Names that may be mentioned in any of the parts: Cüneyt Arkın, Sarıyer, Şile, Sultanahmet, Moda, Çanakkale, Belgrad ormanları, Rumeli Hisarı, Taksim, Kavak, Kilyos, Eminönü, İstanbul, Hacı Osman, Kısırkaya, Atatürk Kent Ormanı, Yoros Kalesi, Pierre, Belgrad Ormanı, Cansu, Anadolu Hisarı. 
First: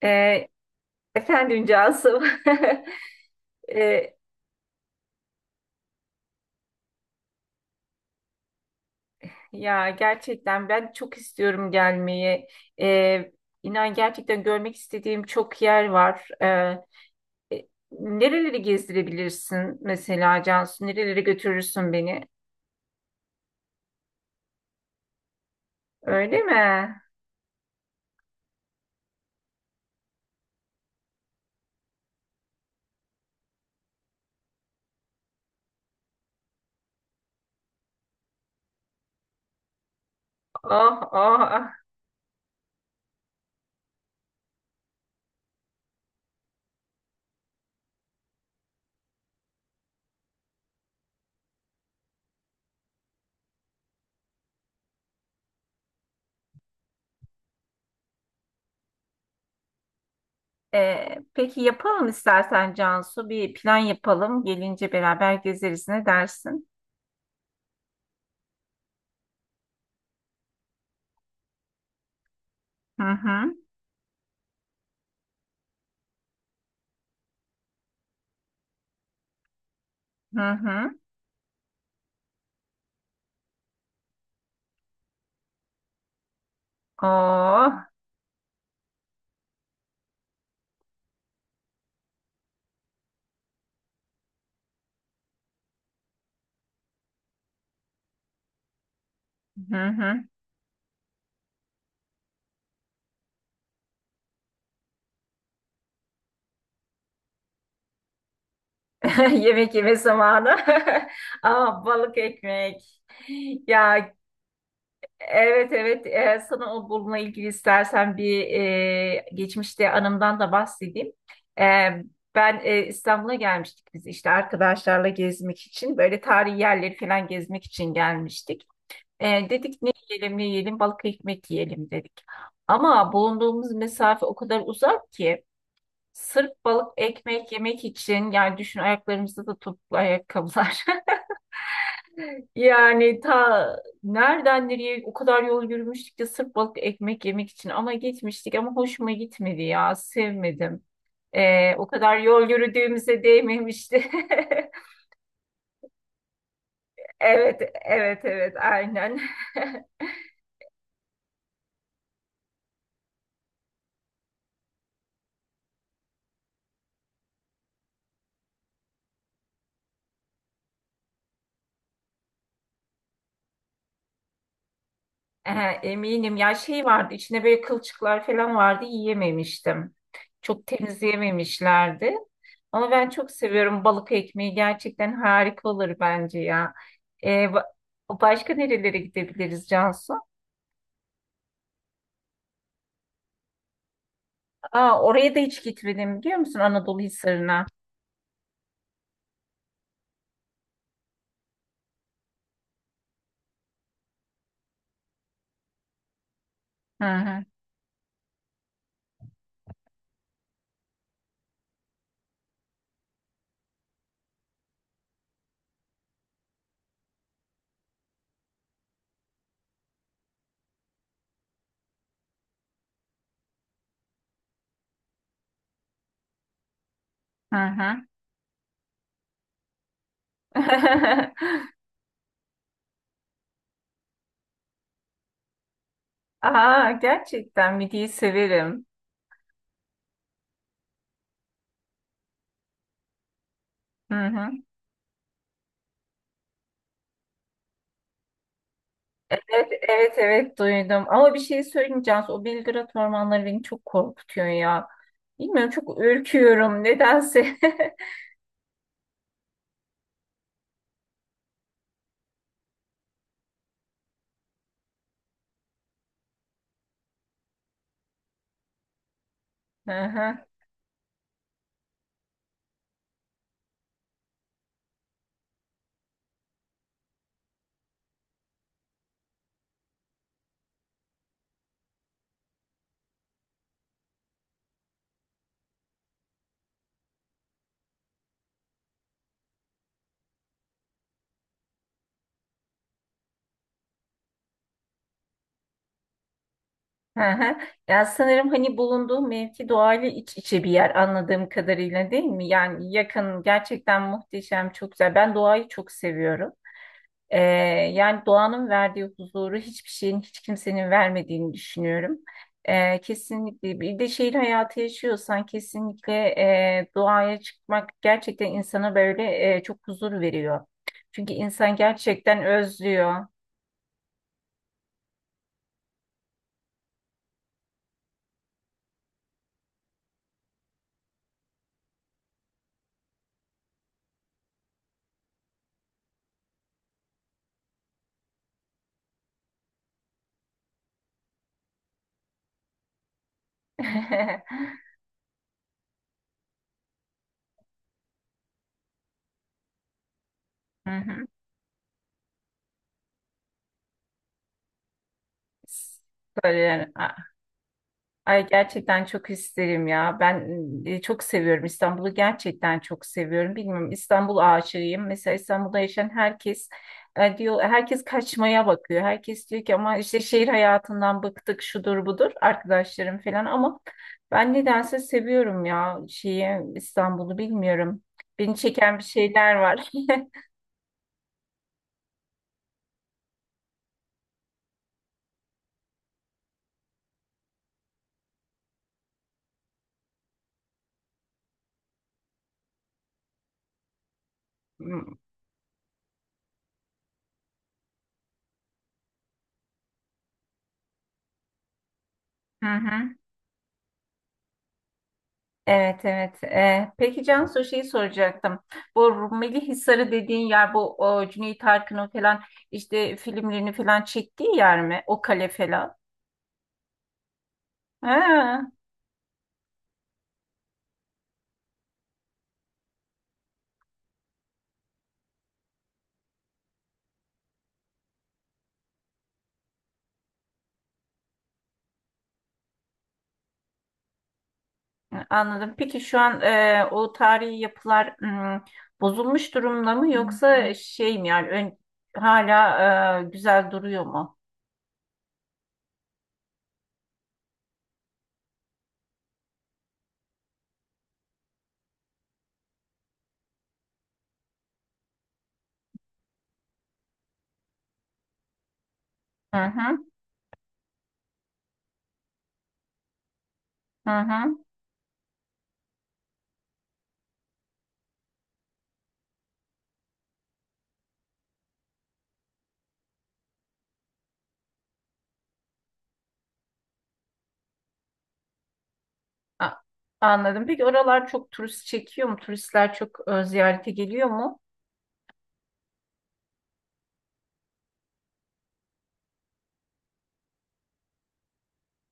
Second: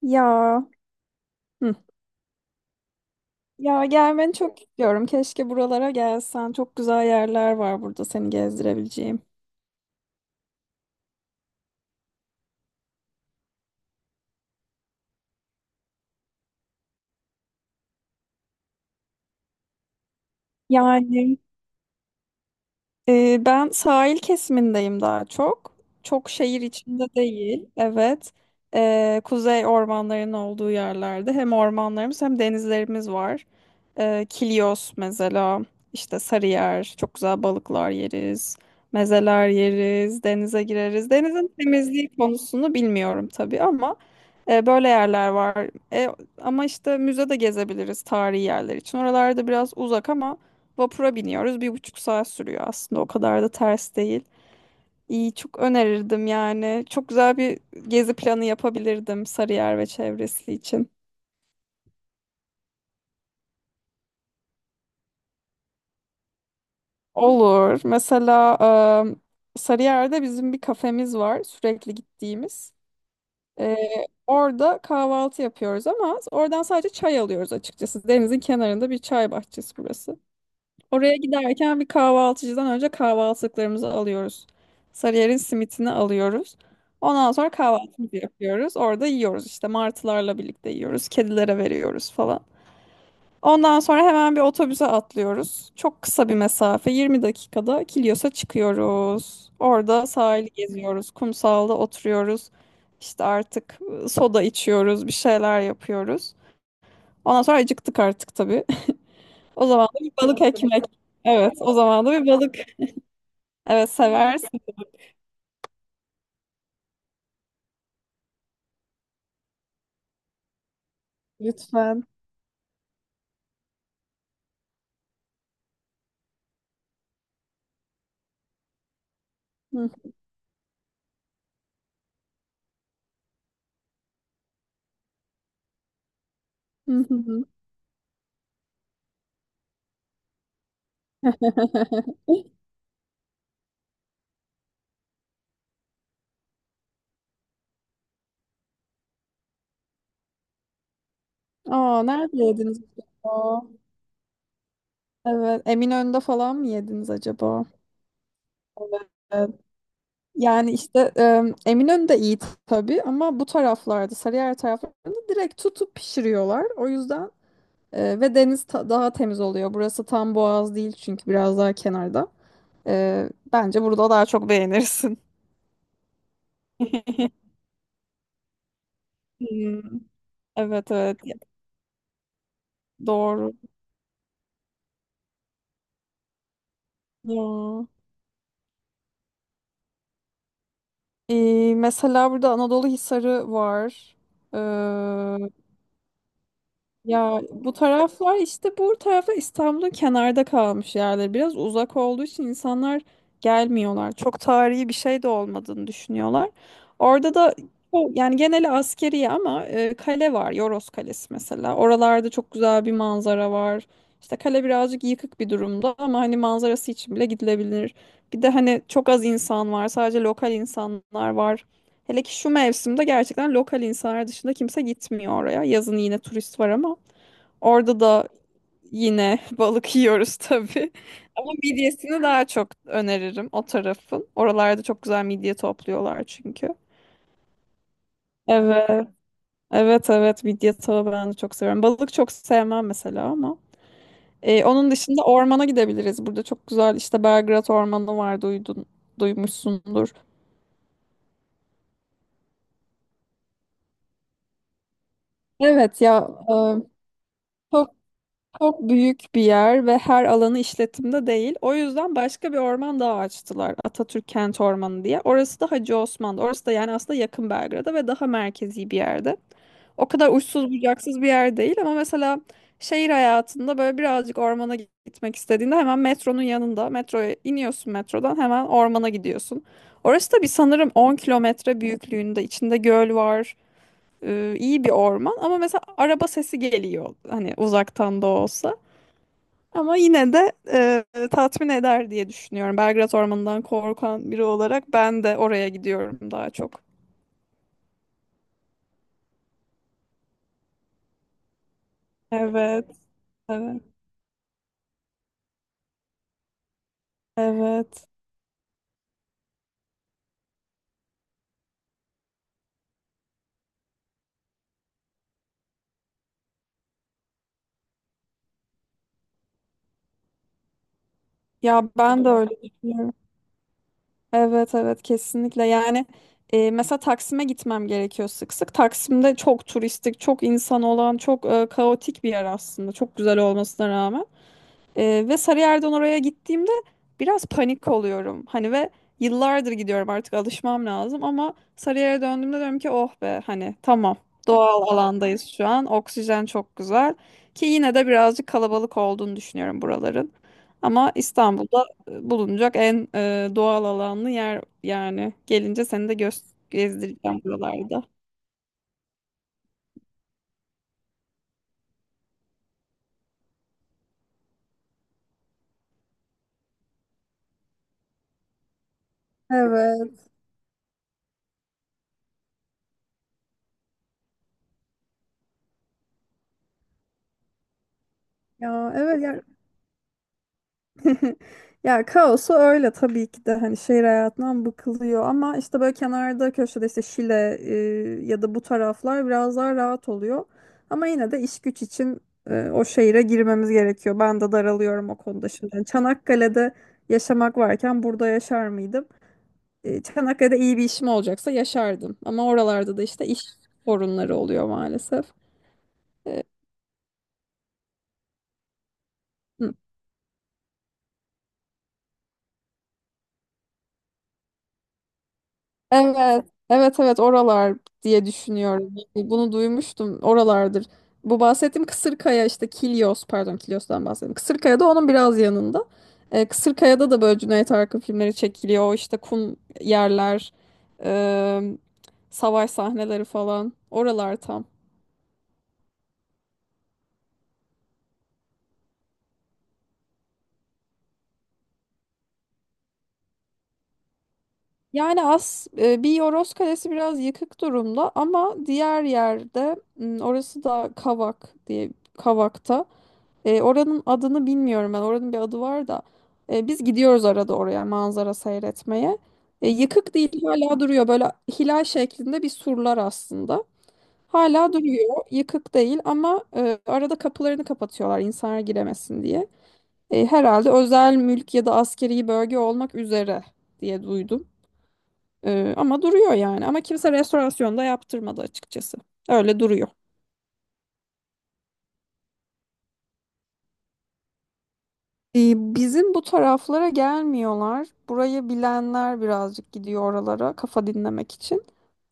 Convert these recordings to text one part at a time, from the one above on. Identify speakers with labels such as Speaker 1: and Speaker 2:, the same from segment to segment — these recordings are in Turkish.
Speaker 1: Ya.
Speaker 2: Ee, efendim
Speaker 1: Hı.
Speaker 2: Cansu.
Speaker 1: Ya
Speaker 2: Ee,
Speaker 1: gelmeni çok istiyorum. Keşke buralara gelsen. Çok güzel yerler var burada seni gezdirebileceğim.
Speaker 2: ya gerçekten ben çok istiyorum gelmeyi. Ee, inan gerçekten görmek istediğim çok yer var. Nereleri gezdirebilirsin mesela Cansu? Nerelere
Speaker 1: Yani
Speaker 2: götürürsün beni?
Speaker 1: ben sahil kesimindeyim daha çok. Çok
Speaker 2: Öyle mi?
Speaker 1: şehir içinde değil. Evet. Kuzey ormanlarının olduğu yerlerde hem ormanlarımız hem denizlerimiz var. Kilyos mesela, işte Sarıyer çok güzel balıklar yeriz. Mezeler yeriz, denize
Speaker 2: Oh
Speaker 1: gireriz. Denizin
Speaker 2: oh.
Speaker 1: temizliği konusunu bilmiyorum tabii ama böyle yerler var. Ama işte müze de gezebiliriz tarihi yerler için. Oralarda biraz uzak ama vapura biniyoruz. 1,5 saat sürüyor aslında. O kadar da ters değil. İyi, çok önerirdim yani. Çok güzel bir gezi planı yapabilirdim Sarıyer ve çevresi için.
Speaker 2: Peki yapalım istersen Cansu. Bir plan yapalım. Gelince beraber gezeriz. Ne dersin?
Speaker 1: Olur. Mesela Sarıyer'de bizim bir kafemiz var sürekli gittiğimiz.
Speaker 2: Hı hı.
Speaker 1: E, orada kahvaltı yapıyoruz ama oradan sadece çay alıyoruz açıkçası. Denizin kenarında bir çay bahçesi burası.
Speaker 2: Hı hı.
Speaker 1: Oraya giderken bir kahvaltıcıdan önce kahvaltılıklarımızı alıyoruz. Sarıyer'in simitini alıyoruz. Ondan sonra
Speaker 2: Oh.
Speaker 1: kahvaltımızı yapıyoruz. Orada yiyoruz işte, martılarla birlikte yiyoruz. Kedilere veriyoruz falan. Ondan sonra hemen bir otobüse atlıyoruz. Çok kısa bir mesafe, 20 dakikada Kilyos'a çıkıyoruz.
Speaker 2: Hı
Speaker 1: Orada
Speaker 2: hı.
Speaker 1: sahili geziyoruz. Kumsalda oturuyoruz. İşte artık soda içiyoruz, bir şeyler yapıyoruz. Ondan sonra acıktık artık tabii. O
Speaker 2: Yemek
Speaker 1: zaman
Speaker 2: yeme
Speaker 1: da bir balık
Speaker 2: zamanı.
Speaker 1: ekmek. Evet, o
Speaker 2: Aa,
Speaker 1: zaman da
Speaker 2: balık
Speaker 1: bir balık.
Speaker 2: ekmek.
Speaker 1: Evet,
Speaker 2: Ya,
Speaker 1: seversin.
Speaker 2: evet, evet. Sana o bununla ilgili istersen bir geçmişte anımdan da bahsedeyim. Ee,
Speaker 1: Lütfen.
Speaker 2: ben İstanbul'a gelmiştik biz işte arkadaşlarla gezmek için böyle tarihi yerleri falan gezmek için gelmiştik. Dedik ne yiyelim ne yiyelim balık ekmek yiyelim dedik. Ama bulunduğumuz mesafe o kadar uzak ki. Sırf balık
Speaker 1: Hı, hı, hı.
Speaker 2: ekmek yemek için yani düşün ayaklarımızda da topuklu ayakkabılar. Yani ta nereden nereye o kadar yol yürümüştük ki sırf balık ekmek yemek için ama gitmiştik ama hoşuma gitmedi ya sevmedim. O
Speaker 1: Aa,
Speaker 2: kadar
Speaker 1: nerede
Speaker 2: yol
Speaker 1: yediniz
Speaker 2: yürüdüğümüze
Speaker 1: acaba?
Speaker 2: değmemişti.
Speaker 1: Evet, Eminönü'nde falan mı yediniz acaba?
Speaker 2: Evet, evet, evet, aynen.
Speaker 1: Evet. Yani işte Eminönü de iyi tabii ama bu taraflarda, Sarıyer taraflarında direkt tutup pişiriyorlar. O yüzden ve deniz daha temiz oluyor. Burası tam boğaz değil çünkü biraz daha kenarda. Bence burada daha çok beğenirsin.
Speaker 2: Ehe, eminim ya şey vardı içine böyle kılçıklar falan vardı
Speaker 1: Hmm.
Speaker 2: yiyememiştim. Çok
Speaker 1: Evet, evet.
Speaker 2: temizleyememişlerdi. Ama ben çok
Speaker 1: Doğru.
Speaker 2: seviyorum balık ekmeği gerçekten harika olur bence ya. Ee, ba-
Speaker 1: Ya.
Speaker 2: başka nerelere gidebiliriz Cansu?
Speaker 1: Mesela burada Anadolu Hisarı var.
Speaker 2: Aa, oraya da hiç gitmedim biliyor musun Anadolu
Speaker 1: Ya
Speaker 2: Hisarı'na?
Speaker 1: bu taraflar, işte bu taraflar İstanbul'un kenarda kalmış yerler. Biraz uzak olduğu için insanlar gelmiyorlar. Çok tarihi bir şey de olmadığını düşünüyorlar.
Speaker 2: Hı
Speaker 1: Orada
Speaker 2: hı
Speaker 1: da yani geneli askeri ama kale var. Yoros Kalesi mesela. Oralarda çok güzel bir manzara var. İşte kale birazcık yıkık bir durumda ama hani manzarası için bile gidilebilir. Bir de hani çok az insan var. Sadece lokal insanlar var. Hele ki şu mevsimde gerçekten lokal insanlar dışında kimse gitmiyor oraya. Yazın yine turist var ama
Speaker 2: hı.
Speaker 1: orada
Speaker 2: Hı.
Speaker 1: da yine balık yiyoruz tabii. Ama midyesini daha çok öneririm o tarafın. Oralarda çok güzel midye topluyorlar çünkü.
Speaker 2: Aa, gerçekten midiyi severim.
Speaker 1: Evet. Evet, evet, midye tava ben de çok seviyorum. Balık çok sevmem mesela ama.
Speaker 2: Hı hı.
Speaker 1: E, onun dışında ormana gidebiliriz. Burada çok güzel işte Belgrad Ormanı var,
Speaker 2: Evet,
Speaker 1: duymuşsundur.
Speaker 2: evet, evet duydum. Ama bir şey söyleyeyim Cansu, o Belgrad ormanları beni çok korkutuyor ya. Bilmiyorum çok
Speaker 1: Evet ya,
Speaker 2: ürküyorum nedense.
Speaker 1: çok çok büyük bir yer ve her alanı işletimde değil. O yüzden başka bir orman daha açtılar. Atatürk Kent Ormanı diye. Orası da Hacı Osman'da. Orası da yani aslında yakın Belgrad'a ve daha merkezi bir yerde.
Speaker 2: Hı
Speaker 1: O kadar
Speaker 2: hı,
Speaker 1: uçsuz bucaksız bir yer değil ama mesela şehir hayatında böyle birazcık ormana gitmek istediğinde hemen metronun yanında, metroya iniyorsun, metrodan hemen ormana gidiyorsun. Orası da bir sanırım 10 kilometre büyüklüğünde, içinde göl var. E, iyi bir orman ama mesela araba sesi geliyor hani, uzaktan da olsa. Ama yine de tatmin eder diye düşünüyorum. Belgrad Ormanı'ndan korkan biri olarak ben de oraya gidiyorum daha çok.
Speaker 2: hı hı. Ya sanırım hani bulunduğum mevki doğayla iç içe bir yer anladığım kadarıyla değil mi?
Speaker 1: Evet,
Speaker 2: Yani yakın
Speaker 1: evet,
Speaker 2: gerçekten muhteşem çok güzel. Ben doğayı çok seviyorum. Ee,
Speaker 1: evet.
Speaker 2: yani doğanın verdiği huzuru hiçbir şeyin, hiç kimsenin vermediğini düşünüyorum. Kesinlikle bir de şehir hayatı yaşıyorsan kesinlikle doğaya çıkmak gerçekten insana böyle çok huzur veriyor. Çünkü insan
Speaker 1: Ya ben de
Speaker 2: gerçekten
Speaker 1: öyle düşünüyorum.
Speaker 2: özlüyor.
Speaker 1: Evet, evet, kesinlikle. Yani mesela Taksim'e gitmem gerekiyor sık sık. Taksim'de çok turistik, çok insan olan, çok kaotik bir yer aslında. Çok güzel olmasına rağmen. Ve Sarıyer'den oraya gittiğimde biraz panik oluyorum. Hani ve yıllardır gidiyorum artık, alışmam lazım ama Sarıyer'e döndüğümde diyorum ki oh be, hani tamam, doğal alandayız şu an. Oksijen çok güzel ki yine de birazcık kalabalık olduğunu düşünüyorum buraların.
Speaker 2: Hı
Speaker 1: Ama
Speaker 2: hı.
Speaker 1: İstanbul'da bulunacak en doğal alanlı yer, yani gelince seni de göz
Speaker 2: Böyle yani.
Speaker 1: gezdireceğim buralarda.
Speaker 2: Ay gerçekten çok isterim ya. Ben çok seviyorum İstanbul'u. Gerçekten çok seviyorum. Bilmiyorum İstanbul aşığıyım. Mesela İstanbul'da yaşayan herkes diyor herkes kaçmaya bakıyor. Herkes diyor ki ama işte
Speaker 1: Evet.
Speaker 2: şehir hayatından bıktık şudur budur arkadaşlarım falan ama ben nedense seviyorum ya şeyi İstanbul'u bilmiyorum. Beni
Speaker 1: Ya,
Speaker 2: çeken bir
Speaker 1: evet ya.
Speaker 2: şeyler var.
Speaker 1: Ya, kaosu öyle tabii ki de, hani şehir hayatından bıkılıyor ama işte böyle kenarda köşede, işte Şile, ya da bu taraflar biraz daha rahat oluyor. Ama yine de iş güç için o şehire girmemiz gerekiyor. Ben de daralıyorum o konuda şimdi. Yani Çanakkale'de yaşamak varken burada yaşar mıydım? E, Çanakkale'de iyi bir işim olacaksa yaşardım. Ama
Speaker 2: Hı
Speaker 1: oralarda da
Speaker 2: hı.
Speaker 1: işte iş sorunları oluyor maalesef.
Speaker 2: Evet, evet. Peki Cansu şeyi soracaktım. Bu Rumeli Hisarı dediğin yer bu o, Cüneyt Arkın'ın falan işte filmlerini falan çektiği yer mi? O kale falan.
Speaker 1: Evet, evet, evet, oralar diye
Speaker 2: Ha,
Speaker 1: düşünüyorum. Yani bunu duymuştum, oralardır. Bu bahsettiğim Kısırkaya, işte Kilyos, pardon, Kilyos'tan bahsettim. Kısırkaya da onun biraz yanında. Kısırkaya'da da böyle Cüneyt Arkın filmleri çekiliyor. O işte kum yerler, e, savaş sahneleri falan. Oralar tam.
Speaker 2: anladım. Peki şu an o tarihi yapılar bozulmuş durumda mı yoksa şey mi yani hala güzel duruyor mu?
Speaker 1: Yani bir Yoros Kalesi biraz yıkık durumda ama diğer yerde, orası da Kavak diye, Kavak'ta. Oranın adını bilmiyorum ben. Oranın bir adı var da. Biz gidiyoruz arada oraya manzara seyretmeye.
Speaker 2: Hı
Speaker 1: E,
Speaker 2: hı
Speaker 1: yıkık değil, hala duruyor. Böyle hilal şeklinde bir surlar aslında.
Speaker 2: hı hı.
Speaker 1: Hala duruyor. Yıkık değil ama arada kapılarını kapatıyorlar insanlar giremesin diye. Herhalde özel mülk ya da askeri bölge olmak üzere diye duydum. Ama duruyor yani. Ama kimse restorasyonda yaptırmadı açıkçası. Öyle
Speaker 2: A-
Speaker 1: duruyor.
Speaker 2: anladım. Peki oralar çok turist çekiyor mu? Turistler çok ziyarete geliyor mu?
Speaker 1: Bizim bu taraflara gelmiyorlar. Burayı bilenler birazcık gidiyor oralara kafa dinlemek için.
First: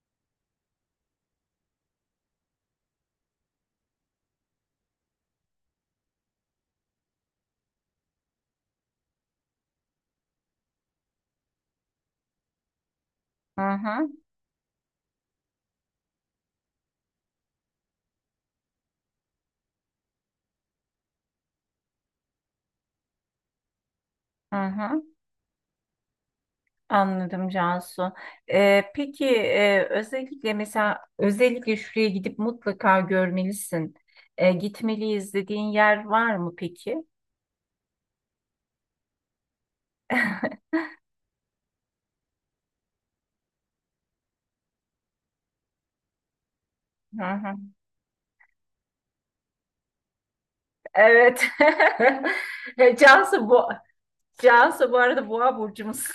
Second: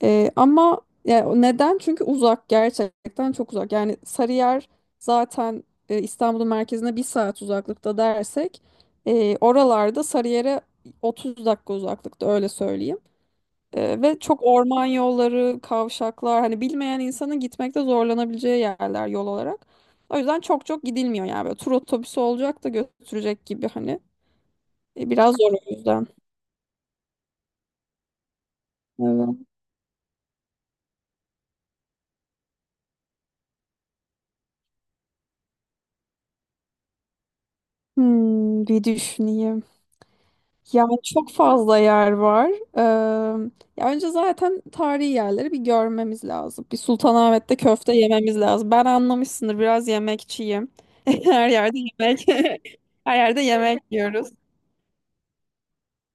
Speaker 1: Ama ya neden? Çünkü uzak, gerçekten çok uzak. Yani Sarıyer zaten İstanbul'un merkezine 1 saat uzaklıkta dersek, oralarda Sarıyer'e 30 dakika uzaklıkta, öyle söyleyeyim.
Speaker 2: Hı
Speaker 1: Ee,
Speaker 2: hı
Speaker 1: ve çok orman yolları, kavşaklar, hani bilmeyen insanın gitmekte zorlanabileceği yerler yol olarak. O yüzden çok çok gidilmiyor yani, böyle tur otobüsü olacak da götürecek gibi hani.
Speaker 2: hı hı.
Speaker 1: Biraz zor o yüzden.
Speaker 2: Anladım Cansu. Peki
Speaker 1: Evet.
Speaker 2: özellikle mesela özellikle şuraya gidip mutlaka görmelisin. Gitmeliyiz dediğin yer var mı peki?
Speaker 1: Hmm, bir düşüneyim. Yani çok fazla yer var. Ee, ya önce zaten tarihi yerleri bir görmemiz lazım. Bir
Speaker 2: Hı hı.
Speaker 1: Sultanahmet'te köfte yememiz lazım. Ben anlamışsındır biraz yemekçiyim.
Speaker 2: Evet.
Speaker 1: Her yerde yemek. Her yerde
Speaker 2: Cansu bu
Speaker 1: yemek yiyoruz.
Speaker 2: Cansu bu arada boğa burcumuz.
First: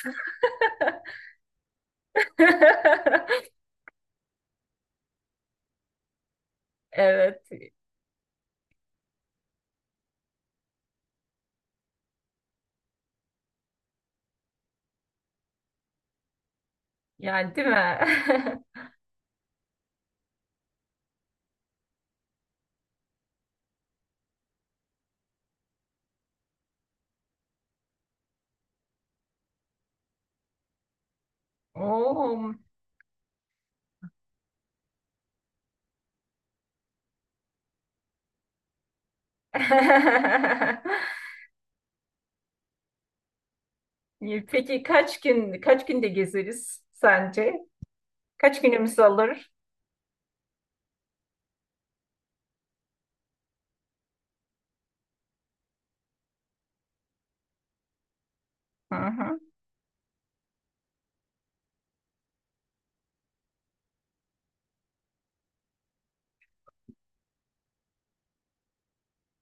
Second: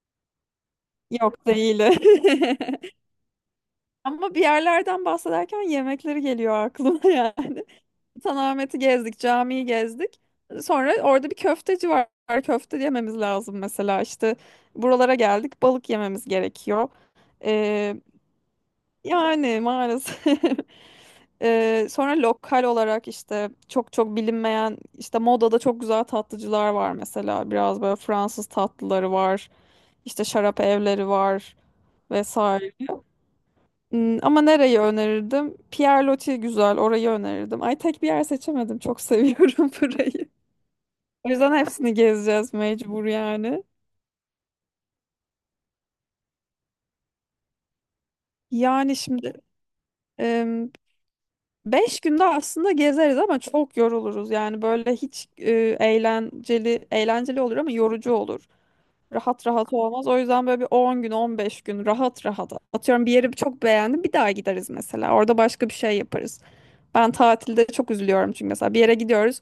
Speaker 1: Yok değil. Ama bir yerlerden bahsederken yemekleri geliyor aklıma
Speaker 2: Evet.
Speaker 1: yani. Sultanahmet'i gezdik, camiyi gezdik. Sonra orada bir köfteci var. Köfte yememiz lazım mesela işte. Buralara geldik, balık yememiz gerekiyor.
Speaker 2: Yani değil mi?
Speaker 1: Ee, yani maalesef. Sonra lokal olarak işte çok çok bilinmeyen işte Moda'da çok güzel tatlıcılar var mesela. Biraz böyle Fransız tatlıları var. İşte şarap evleri var
Speaker 2: Oo.
Speaker 1: vesaire. Hmm, ama nereyi önerirdim? Pierre güzel, orayı önerirdim. Ay tek bir yer seçemedim. Çok seviyorum burayı. O yüzden hepsini gezeceğiz mecbur yani.
Speaker 2: Peki kaç günde gezeriz sence? Kaç
Speaker 1: Yani
Speaker 2: günümüz
Speaker 1: şimdi
Speaker 2: alır?
Speaker 1: em, 5 günde aslında gezeriz ama çok yoruluruz. Yani böyle hiç eğlenceli eğlenceli olur ama yorucu olur.
Speaker 2: Hı hı.
Speaker 1: Rahat rahat olmaz. O yüzden böyle bir 10 gün, 15 gün rahat rahat. Atıyorum bir yeri çok beğendim. Bir daha gideriz mesela. Orada başka bir şey yaparız. Ben tatilde çok üzülüyorum çünkü mesela bir yere gidiyoruz.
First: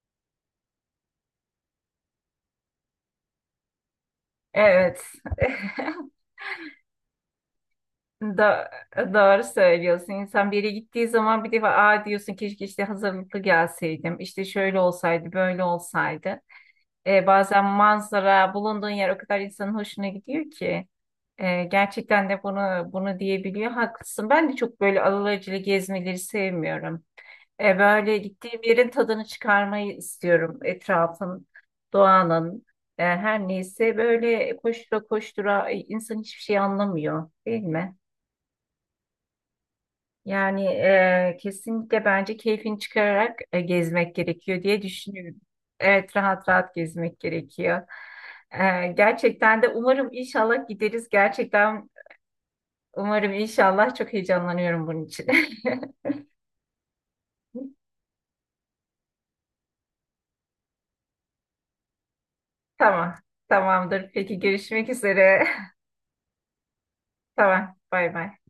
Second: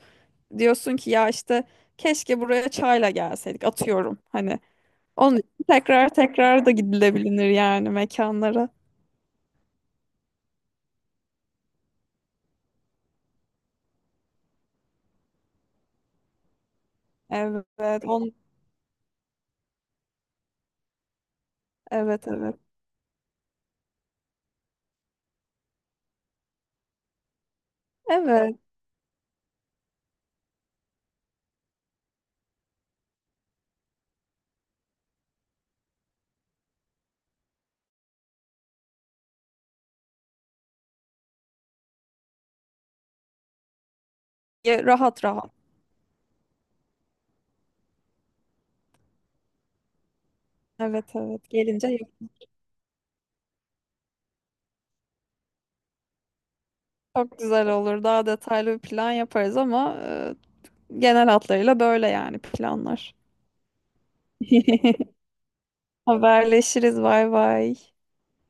Speaker 1: Diyorsun ki ya işte keşke buraya çayla gelseydik, atıyorum hani.
Speaker 2: Evet.
Speaker 1: Onun için tekrar tekrar da gidilebilir yani mekanlara.
Speaker 2: Da doğru söylüyorsun. İnsan bir yere gittiği zaman bir defa aa diyorsun keşke işte hazırlıklı gelseydim. İşte şöyle olsaydı, böyle olsaydı. Bazen
Speaker 1: Evet,
Speaker 2: manzara, bulunduğun yer o kadar insanın hoşuna gidiyor ki. Ee,
Speaker 1: evet,
Speaker 2: gerçekten de
Speaker 1: evet.
Speaker 2: bunu diyebiliyor. Haklısın. Ben de çok böyle alelacele gezmeleri sevmiyorum. Böyle
Speaker 1: Evet.
Speaker 2: gittiğim yerin tadını çıkarmayı istiyorum. Etrafın, doğanın, her neyse böyle koştura koştura insan hiçbir şey anlamıyor, değil mi? Yani kesinlikle bence keyfini çıkararak gezmek gerekiyor diye
Speaker 1: Ya, rahat
Speaker 2: düşünüyorum.
Speaker 1: rahat.
Speaker 2: Evet, rahat rahat gezmek gerekiyor. Gerçekten de umarım inşallah
Speaker 1: Evet,
Speaker 2: gideriz.
Speaker 1: evet. Gelince
Speaker 2: Gerçekten
Speaker 1: yap-
Speaker 2: umarım inşallah çok heyecanlanıyorum bunun için.
Speaker 1: çok güzel olur. Daha detaylı bir plan yaparız ama genel hatlarıyla böyle yani planlar.
Speaker 2: Tamam, tamamdır. Peki görüşmek üzere.
Speaker 1: Haberleşiriz. Bay
Speaker 2: Tamam.
Speaker 1: bay.
Speaker 2: Bay bay.